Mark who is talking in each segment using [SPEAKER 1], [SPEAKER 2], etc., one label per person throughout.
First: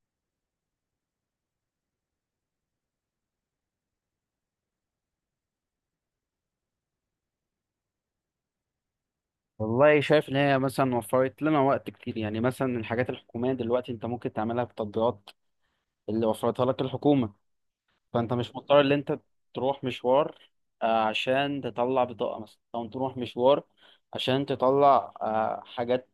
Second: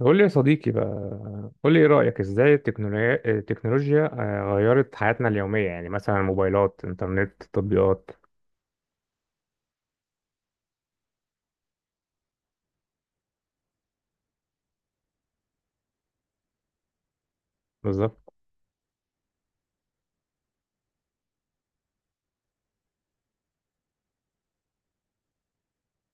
[SPEAKER 1] قول لي يا صديقي بقى، قول لي ايه رأيك، ازاي التكنولوجيا غيرت حياتنا اليومية؟ يعني مثلا موبايلات، انترنت، تطبيقات.
[SPEAKER 2] والله شايف ان هي مثلا وفرت لنا وقت كتير، يعني مثلا الحاجات الحكوميه دلوقتي انت ممكن تعملها بتطبيقات اللي وفرتها لك الحكومه.
[SPEAKER 1] بالظبط،
[SPEAKER 2] فانت مش مضطر ان انت تروح مشوار عشان تطلع بطاقه مثلا، او تروح مشوار عشان تطلع حاجات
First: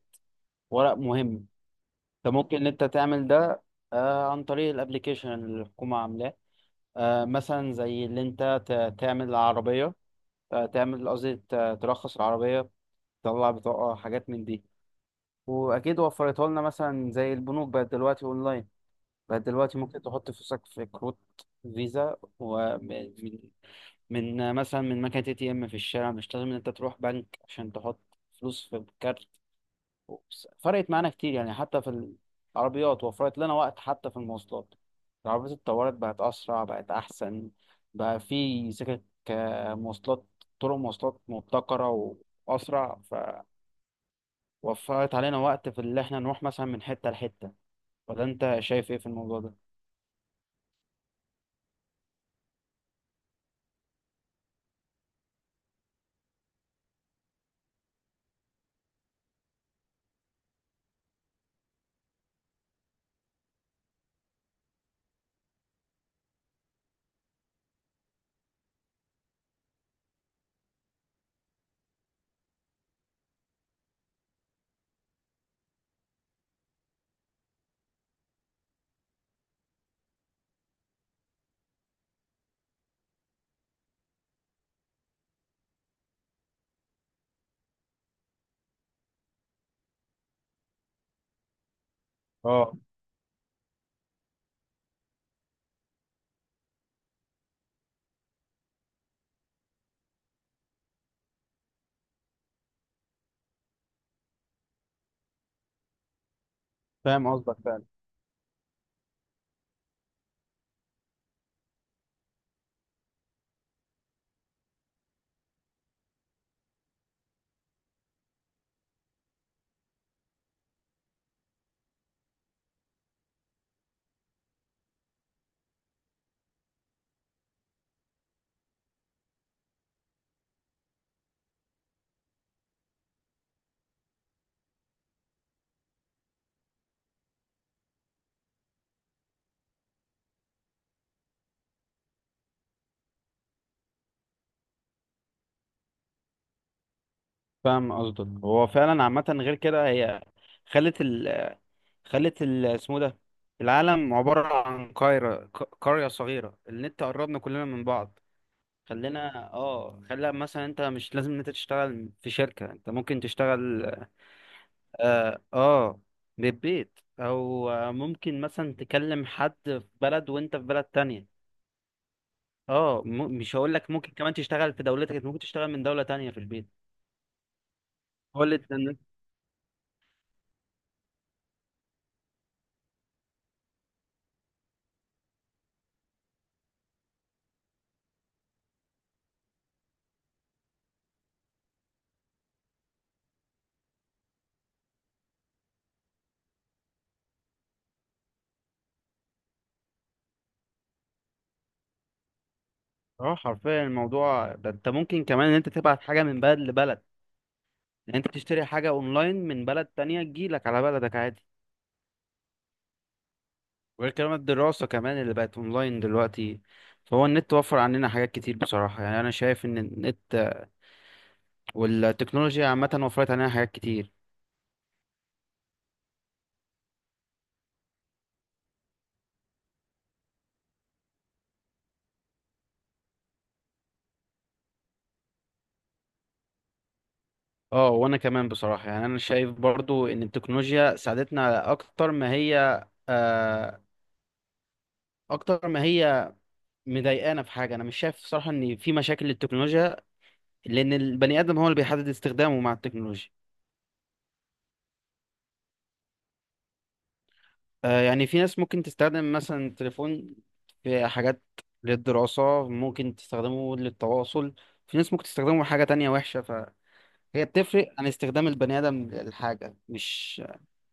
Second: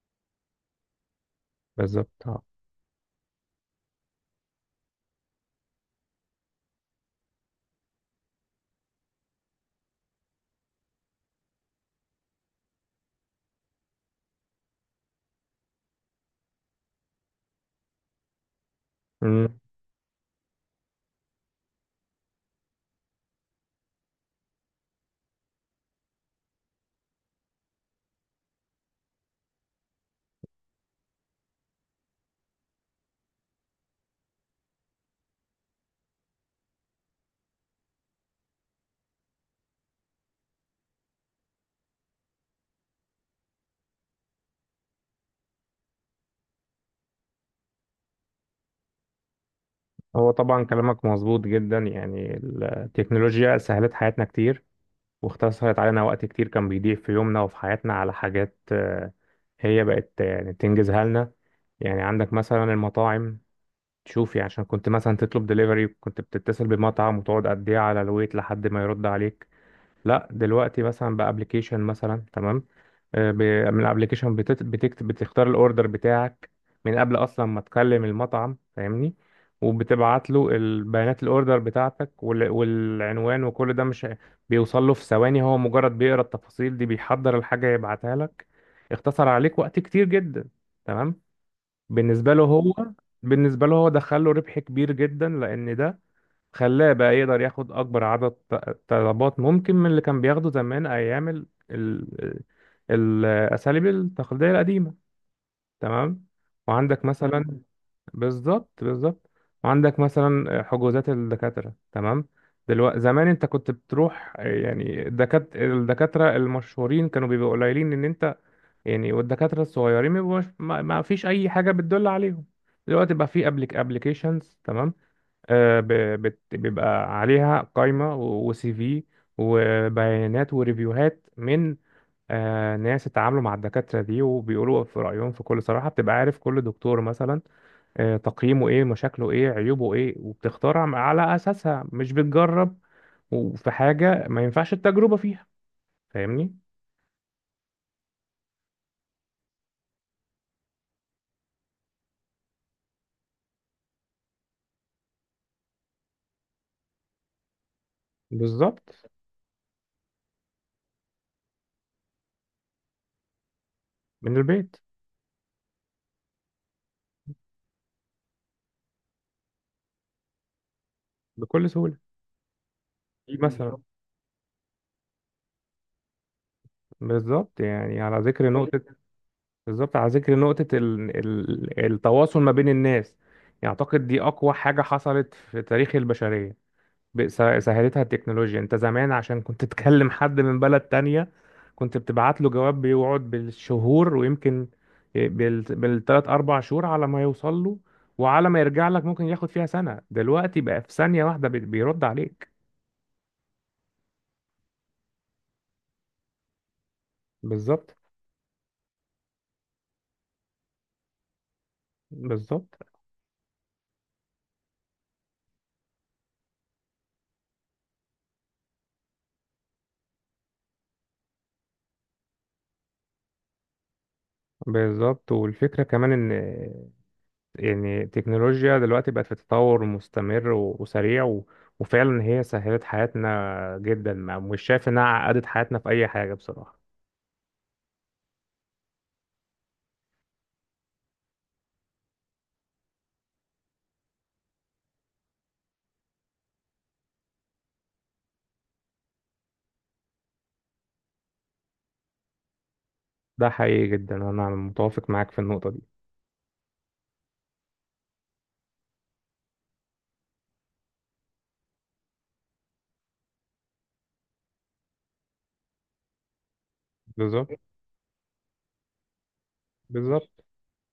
[SPEAKER 2] ورق مهم.
[SPEAKER 1] بالظبط،
[SPEAKER 2] انت
[SPEAKER 1] اه.
[SPEAKER 2] ممكن ان انت تعمل ده عن طريق الابليكيشن اللي الحكومه عاملاه، مثلا زي اللي انت تعمل العربيه، تعمل قصدي ترخص العربيه، تطلع بطاقه، حاجات من دي. واكيد وفرتها لنا، مثلا زي البنوك بقت دلوقتي اونلاين، بقت
[SPEAKER 1] أمم.
[SPEAKER 2] دلوقتي ممكن تحط فلوسك في كروت فيزا، ومن من من مثلا من مكنه اي تي ام في الشارع، مش لازم ان انت تروح بنك عشان تحط فلوس في كارت. فرقت معانا كتير، يعني حتى في العربيات وفرت لنا وقت، حتى في المواصلات. العربيات اتطورت، بقت اسرع بقت احسن، بقى في سكك، مواصلات، طرق مواصلات مبتكره واسرع، وفرت علينا وقت في اللي احنا نروح مثلا من حتة لحتة. ولا انت شايف ايه في الموضوع ده؟
[SPEAKER 1] هو طبعا كلامك مظبوط جدا، يعني التكنولوجيا سهلت حياتنا كتير، واختصرت علينا وقت كتير كان بيضيع في يومنا وفي حياتنا على حاجات. هي بقت يعني تنجزها لنا. يعني عندك مثلا المطاعم، شوفي عشان كنت مثلا تطلب دليفري، كنت بتتصل بمطعم وتقعد قد ايه على الويت لحد ما يرد عليك. لا دلوقتي مثلا بابلكيشن مثلا، تمام؟ آه، ب- من الابلكيشن بتكتب، بتختار الاوردر بتاعك من قبل اصلا ما تكلم المطعم، فاهمني؟ وبتبعت له البيانات، الاوردر بتاعتك والعنوان وكل ده، مش بيوصل له في ثواني؟ هو مجرد بيقرا التفاصيل دي، بيحضر الحاجه، يبعتها لك. اختصر عليك وقت كتير جدا، تمام؟ بالنسبه له
[SPEAKER 2] اه،
[SPEAKER 1] هو، بالنسبه له هو دخل له ربح كبير جدا، لان ده خلاه بقى يقدر ياخد أكبر عدد طلبات ممكن من اللي كان بياخده زمان، أيام الأساليب التقليدية القديمة، تمام؟ وعندك
[SPEAKER 2] فاهم
[SPEAKER 1] مثلا
[SPEAKER 2] قصدك
[SPEAKER 1] مم.
[SPEAKER 2] فعلا.
[SPEAKER 1] بالظبط، بالظبط. وعندك مثلا حجوزات الدكاترة، تمام؟ دلوقتي، زمان انت كنت بتروح يعني الدكاترة المشهورين كانوا بيبقوا قليلين ان انت يعني، والدكاترة الصغيرين ما بيبقوش- ما ما فيش اي حاجة بتدل عليهم. دلوقتي بقى في ابليكيشنز، تمام؟ آه، ب- بيبقى عليها قائمة وسي في، وبيانات وريفيوهات من ناس اتعاملوا مع الدكاترة دي وبيقولوا في رأيهم في كل صراحة، بتبقى عارف كل دكتور مثلا تقييمه ايه، مشاكله ايه، عيوبه ايه، وبتختارها على أساسها، مش بتجرب. وفي حاجة ما ينفعش التجربة فيها، فاهمني؟
[SPEAKER 2] فاهم قصدك، هو فعلا عامة، غير كده هي خلت ال خلت ال اسمه ده، العالم عبارة عن قرية صغيرة، النت قربنا كلنا من بعض.
[SPEAKER 1] بالظبط.
[SPEAKER 2] خلينا اه خلى مثلا، انت مش لازم ان انت تشتغل في شركة، انت ممكن تشتغل.
[SPEAKER 1] من البيت.
[SPEAKER 2] اه، من البيت، او ممكن مثلا تكلم حد في بلد وانت في بلد تانية.
[SPEAKER 1] بكل سهولة.
[SPEAKER 2] اه،
[SPEAKER 1] دي
[SPEAKER 2] مش
[SPEAKER 1] مثلا،
[SPEAKER 2] هقول
[SPEAKER 1] بالظبط.
[SPEAKER 2] لك ممكن كمان تشتغل في دولتك، انت ممكن تشتغل من دولة تانية في البيت.
[SPEAKER 1] بالظبط، يعني على
[SPEAKER 2] هو
[SPEAKER 1] ذكر
[SPEAKER 2] اللي انت
[SPEAKER 1] نقطة.
[SPEAKER 2] إن-
[SPEAKER 1] بالظبط، على ذكر نقطة التواصل ما بين الناس، يعني أعتقد دي أقوى حاجة حصلت في تاريخ البشرية، سهلتها التكنولوجيا. أنت زمان عشان كنت تكلم حد من بلد تانية، كنت بتبعت له جواب بيقعد بالشهور، ويمكن بالتلات أربع شهور على ما يوصل له، وعلى ما يرجع لك ممكن ياخد فيها سنة. دلوقتي بقى في ثانية واحدة بيرد عليك.
[SPEAKER 2] اه، حرفيا الموضوع ده، انت ممكن كمان ان انت تبعت حاجة من بلد لبلد.
[SPEAKER 1] بالظبط.
[SPEAKER 2] يعني انت تشتري حاجة اونلاين من بلد تانية تجيلك على بلدك عادي.
[SPEAKER 1] بالظبط،
[SPEAKER 2] وغير كمان الدراسة كمان اللي بقت اونلاين دلوقتي. فهو النت وفر عننا حاجات كتير بصراحة، يعني انا شايف ان النت والتكنولوجيا عامة وفرت علينا حاجات كتير.
[SPEAKER 1] بالظبط. والفكرة كمان، يعني التكنولوجيا دلوقتي بقت في تطور مستمر وسريع وفعلا هي سهلت حياتنا جدا، ما مش شايف انها عقدت حياتنا في اي حاجة بصراحة.
[SPEAKER 2] اه، وانا كمان بصراحة، يعني انا شايف برضو ان التكنولوجيا ساعدتنا آه، اكتر ما هي مضايقانا في حاجه. انا مش شايف صراحه ان في مشاكل للتكنولوجيا، لان البني ادم هو اللي بيحدد استخدامه مع التكنولوجيا.
[SPEAKER 1] ده حقيقي جدا، انا متوافق معاك في النقطة دي.
[SPEAKER 2] يعني في ناس ممكن تستخدم مثلا التليفون في حاجات للدراسه، ممكن تستخدمه للتواصل. في ناس ممكن تستخدمه في حاجه تانية وحشه، فهي
[SPEAKER 1] بالظبط،
[SPEAKER 2] بتفرق عن استخدام البني ادم للحاجه، مش...
[SPEAKER 1] بالظبط.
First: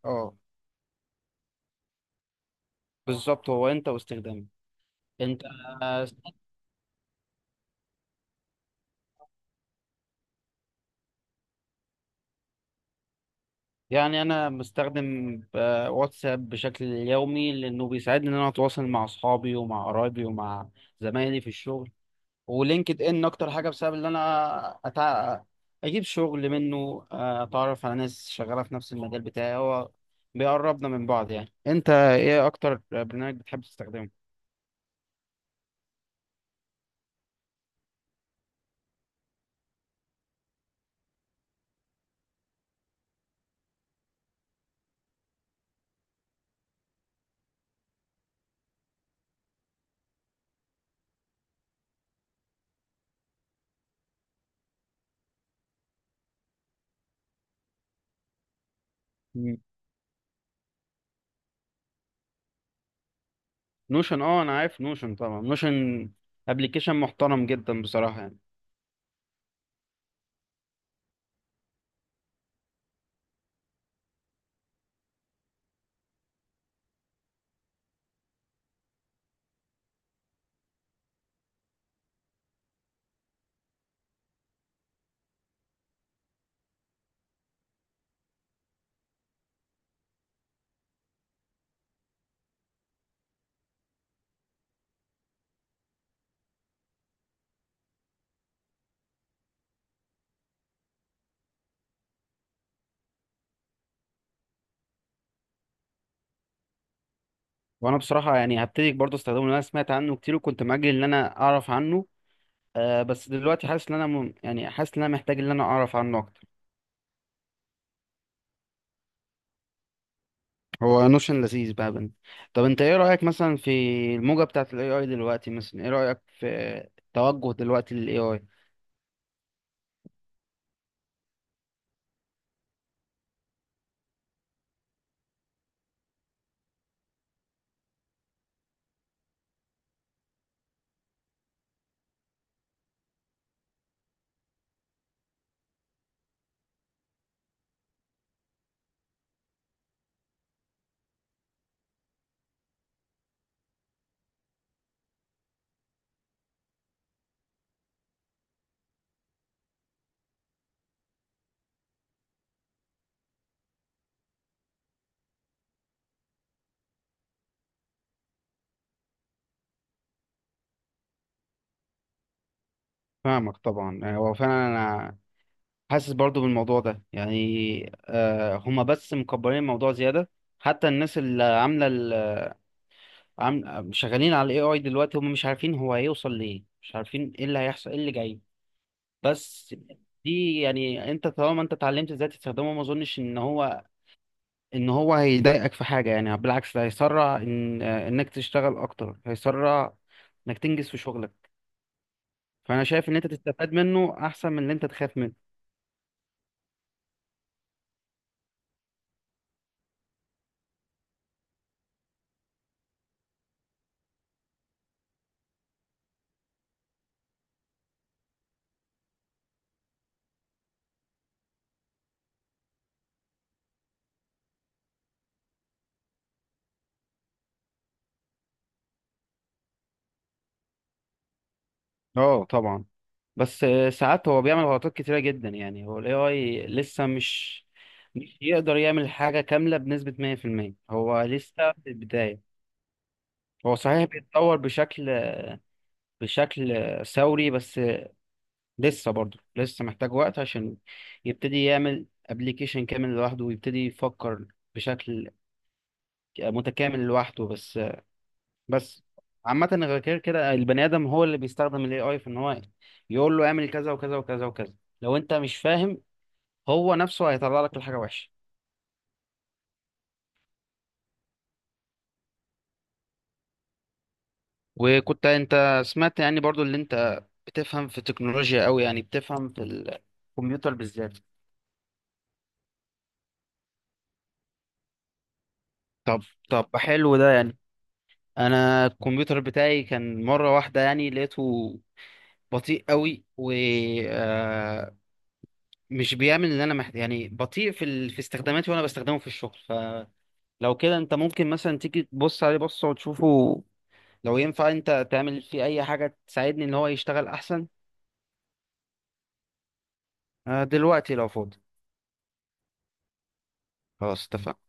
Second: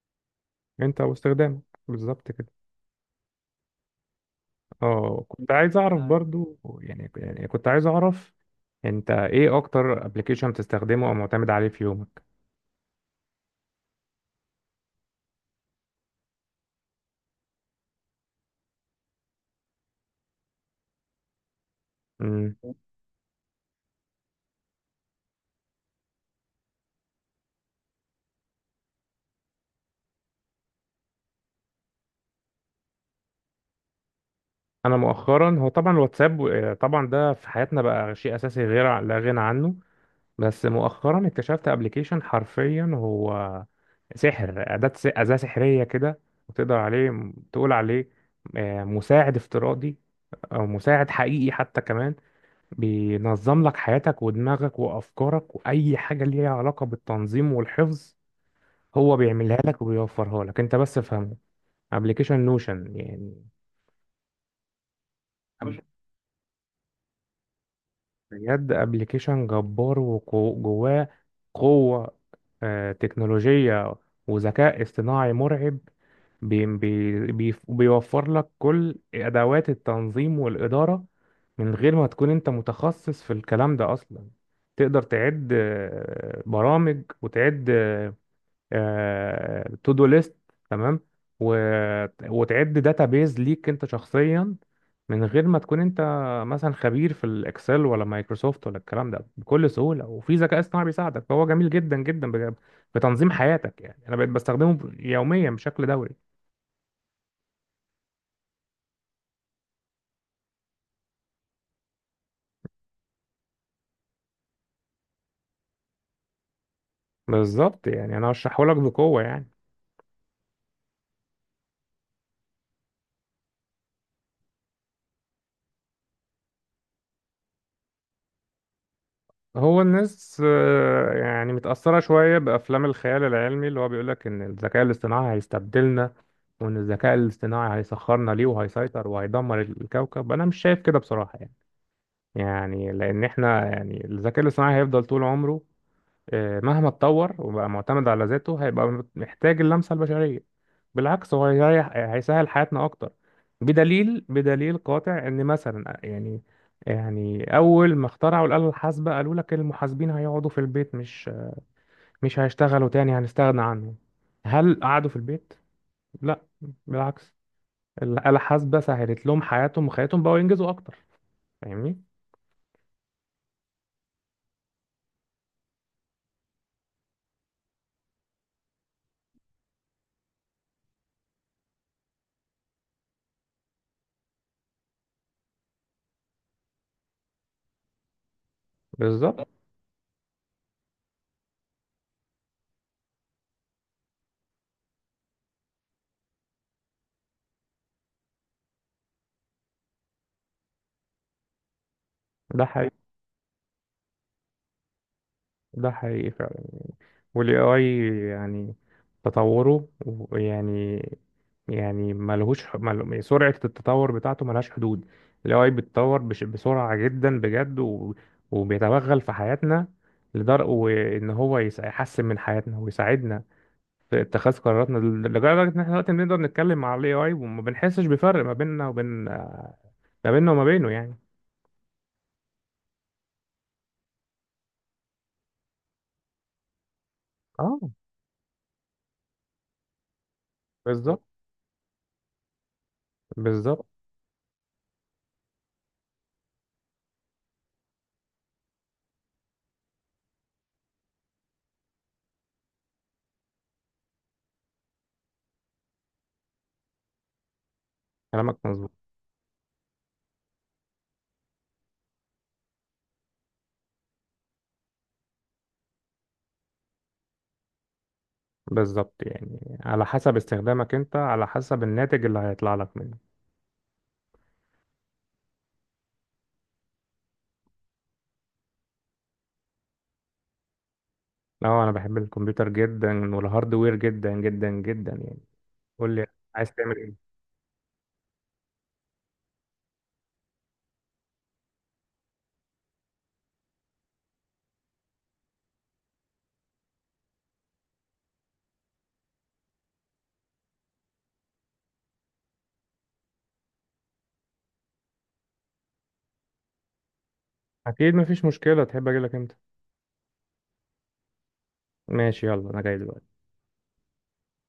[SPEAKER 2] اه،
[SPEAKER 1] انت واستخدامك. بالظبط كده.
[SPEAKER 2] بالظبط، هو انت واستخدامه.
[SPEAKER 1] اه،
[SPEAKER 2] انت
[SPEAKER 1] كنت عايز اعرف برضو، يعني كنت عايز اعرف، انت ايه اكتر ابلكيشن بتستخدمه او معتمد عليه في يومك؟
[SPEAKER 2] يعني انا بستخدم واتساب بشكل يومي، لانه بيساعدني ان انا اتواصل مع اصحابي ومع قرايبي ومع زمايلي في الشغل.
[SPEAKER 1] امم.
[SPEAKER 2] ولينكد ان اكتر حاجه، بسبب ان انا أتع... اجيب شغل منه، اتعرف على ناس شغاله في نفس المجال بتاعي، هو بيقربنا من بعض. يعني انت ايه اكتر برنامج بتحب تستخدمه؟
[SPEAKER 1] انا مؤخرا، هو طبعا الواتساب، طبعا ده في حياتنا بقى شيء اساسي غير لا غنى عنه. بس مؤخرا اكتشفت ابلكيشن، حرفيا هو سحر، أداة سحرية كده، وتقدر تقول عليه مساعد افتراضي، أو مساعد حقيقي حتى كمان. بينظم لك حياتك ودماغك وأفكارك، وأي حاجة ليها علاقة بالتنظيم والحفظ، هو بيعملها
[SPEAKER 2] مم.
[SPEAKER 1] لك وبيوفرها لك، أنت بس افهمه. ابلكيشن نوشن يعني.
[SPEAKER 2] نوشن، اه، انا عارف نوشن طبعا، نوشن ابلكيشن محترم جدا بصراحه، يعني...
[SPEAKER 1] بجد ابلكيشن جبار، وجواه قوة تكنولوجية وذكاء اصطناعي مرعب. بي بي بي بيوفر لك كل أدوات التنظيم والإدارة من غير ما تكون أنت متخصص في الكلام ده أصلا. تقدر تعد برامج، وتعد تو دو ليست، تمام؟ و... وتعد داتا بيز ليك انت شخصيا، من غير ما تكون انت مثلا خبير في الاكسل ولا مايكروسوفت ولا الكلام ده، بكل سهوله، وفي ذكاء اصطناعي بيساعدك. فهو جميل جدا في تنظيم حياتك. يعني انا بقيت بستخدمه يوميا بشكل دوري.
[SPEAKER 2] وانا بصراحه يعني هبتدي برضه استخدمه، لأن انا سمعت عنه كتير، وكنت مأجل ان انا اعرف عنه. بس دلوقتي حاسس ان انا يعني حاسس ان انا محتاج ان انا اعرف عنه اكتر.
[SPEAKER 1] بالظبط، يعني انا هشرحه لك بقوه يعني.
[SPEAKER 2] هو نوشن لذيذ بقى بنت. طب انت ايه رأيك مثلا في الموجة بتاعة الاي اي دلوقتي؟ مثلا ايه رأيك في توجه دلوقتي للاي اي؟
[SPEAKER 1] هو الناس يعني متأثرة شوية بأفلام الخيال العلمي، اللي هو بيقولك إن الذكاء الاصطناعي هيستبدلنا، وإن الذكاء الاصطناعي هيسخرنا ليه، وهيسيطر، وهيدمر الكوكب. أنا مش شايف كده بصراحة، يعني لأن إحنا يعني الذكاء الاصطناعي هيفضل طول عمره، مهما اتطور وبقى معتمد على ذاته، هيبقى محتاج اللمسة البشرية. بالعكس، هو هيريح، هيسهل حياتنا أكتر. بدليل، بدليل قاطع، إن مثلا يعني، يعني أول ما اخترعوا الآلة الحاسبة، قالوا لك المحاسبين هيقعدوا في البيت، مش هيشتغلوا تاني، هنستغنى عنهم. هل قعدوا في البيت؟ لا، بالعكس، الآلة الحاسبة سهلت لهم حياتهم، وخياتهم بقوا ينجزوا أكتر. فاهمني؟
[SPEAKER 2] فاهمك طبعا، يعني هو فعلا، انا حاسس برضو بالموضوع ده، يعني هما بس مكبرين الموضوع زيادة. حتى الناس اللي شغالين على الاي اي دلوقتي هم مش عارفين هو هيوصل لإيه، مش عارفين ايه اللي هيحصل ايه اللي جاي.
[SPEAKER 1] بالظبط.
[SPEAKER 2] بس دي يعني، انت طالما انت اتعلمت ازاي تستخدمه، ما اظنش ان هو هيضايقك في حاجه، يعني بالعكس، ده هيسرع ان انك تشتغل اكتر، هيسرع انك تنجز في شغلك.
[SPEAKER 1] ده
[SPEAKER 2] فانا
[SPEAKER 1] حقيقي.
[SPEAKER 2] شايف ان انت تستفاد منه احسن من ان انت تخاف منه.
[SPEAKER 1] فعلا. والاي اي يعني تطوره يعني، يعني سرعة التطور بتاعته ملهاش حدود. ال AI بيتطور بسرعة جدا بجد، وبيتوغل في حياتنا، لدرجة وإن هو يحسن من حياتنا ويساعدنا في اتخاذ قراراتنا، لدرجة إن إحنا دلوقتي بنقدر نتكلم مع ال AI وما بنحسش بفرق ما بيننا وما بينه يعني.
[SPEAKER 2] اه طبعا. بس ساعات هو بيعمل غلطات كتيره جدا، يعني هو الاي اي لسه مش
[SPEAKER 1] اه،
[SPEAKER 2] مش يقدر يعمل حاجه كامله بنسبه 100%،
[SPEAKER 1] بالظبط،
[SPEAKER 2] هو لسه في البدايه. هو
[SPEAKER 1] بالظبط.
[SPEAKER 2] صحيح بيتطور بشكل ثوري، بس... لسه محتاج وقت عشان يبتدي يعمل ابلكيشن كامل لوحده، ويبتدي يفكر بشكل متكامل لوحده، بس...
[SPEAKER 1] كلامك مظبوط،
[SPEAKER 2] بس عامة، غير كده البني آدم هو اللي بيستخدم ال AI في إن هو يقول له اعمل كذا وكذا وكذا وكذا. لو أنت مش فاهم، هو نفسه هيطلع لك الحاجة وحشة.
[SPEAKER 1] بالظبط. يعني على حسب استخدامك انت، على حسب الناتج اللي هيطلع لك منه.
[SPEAKER 2] وكنت أنت سمعت يعني برضو اللي أنت بتفهم في التكنولوجيا أوي، يعني بتفهم في الكمبيوتر بالذات؟
[SPEAKER 1] لا، انا بحب الكمبيوتر جدا، والهاردوير جدا جدا جدا يعني. قول
[SPEAKER 2] طب
[SPEAKER 1] لي،
[SPEAKER 2] طب
[SPEAKER 1] عايز تعمل
[SPEAKER 2] حلو
[SPEAKER 1] ايه؟
[SPEAKER 2] ده يعني. أنا الكمبيوتر بتاعي كان مرة واحدة يعني لقيته بطيء قوي، ومش بيعمل اللي انا محتاج، يعني بطيء في استخداماتي، وانا بستخدمه في الشغل، فلو كده انت ممكن مثلا تيجي تبص عليه بصه وتشوفه لو ينفع انت تعمل فيه اي حاجة تساعدني ان هو يشتغل احسن.
[SPEAKER 1] اكيد مفيش مشكلة، تحب اجي لك امتى؟
[SPEAKER 2] دلوقتي لو فاضي.
[SPEAKER 1] ماشي، يلا انا جاي دلوقتي.
[SPEAKER 2] خلاص، اتفقنا.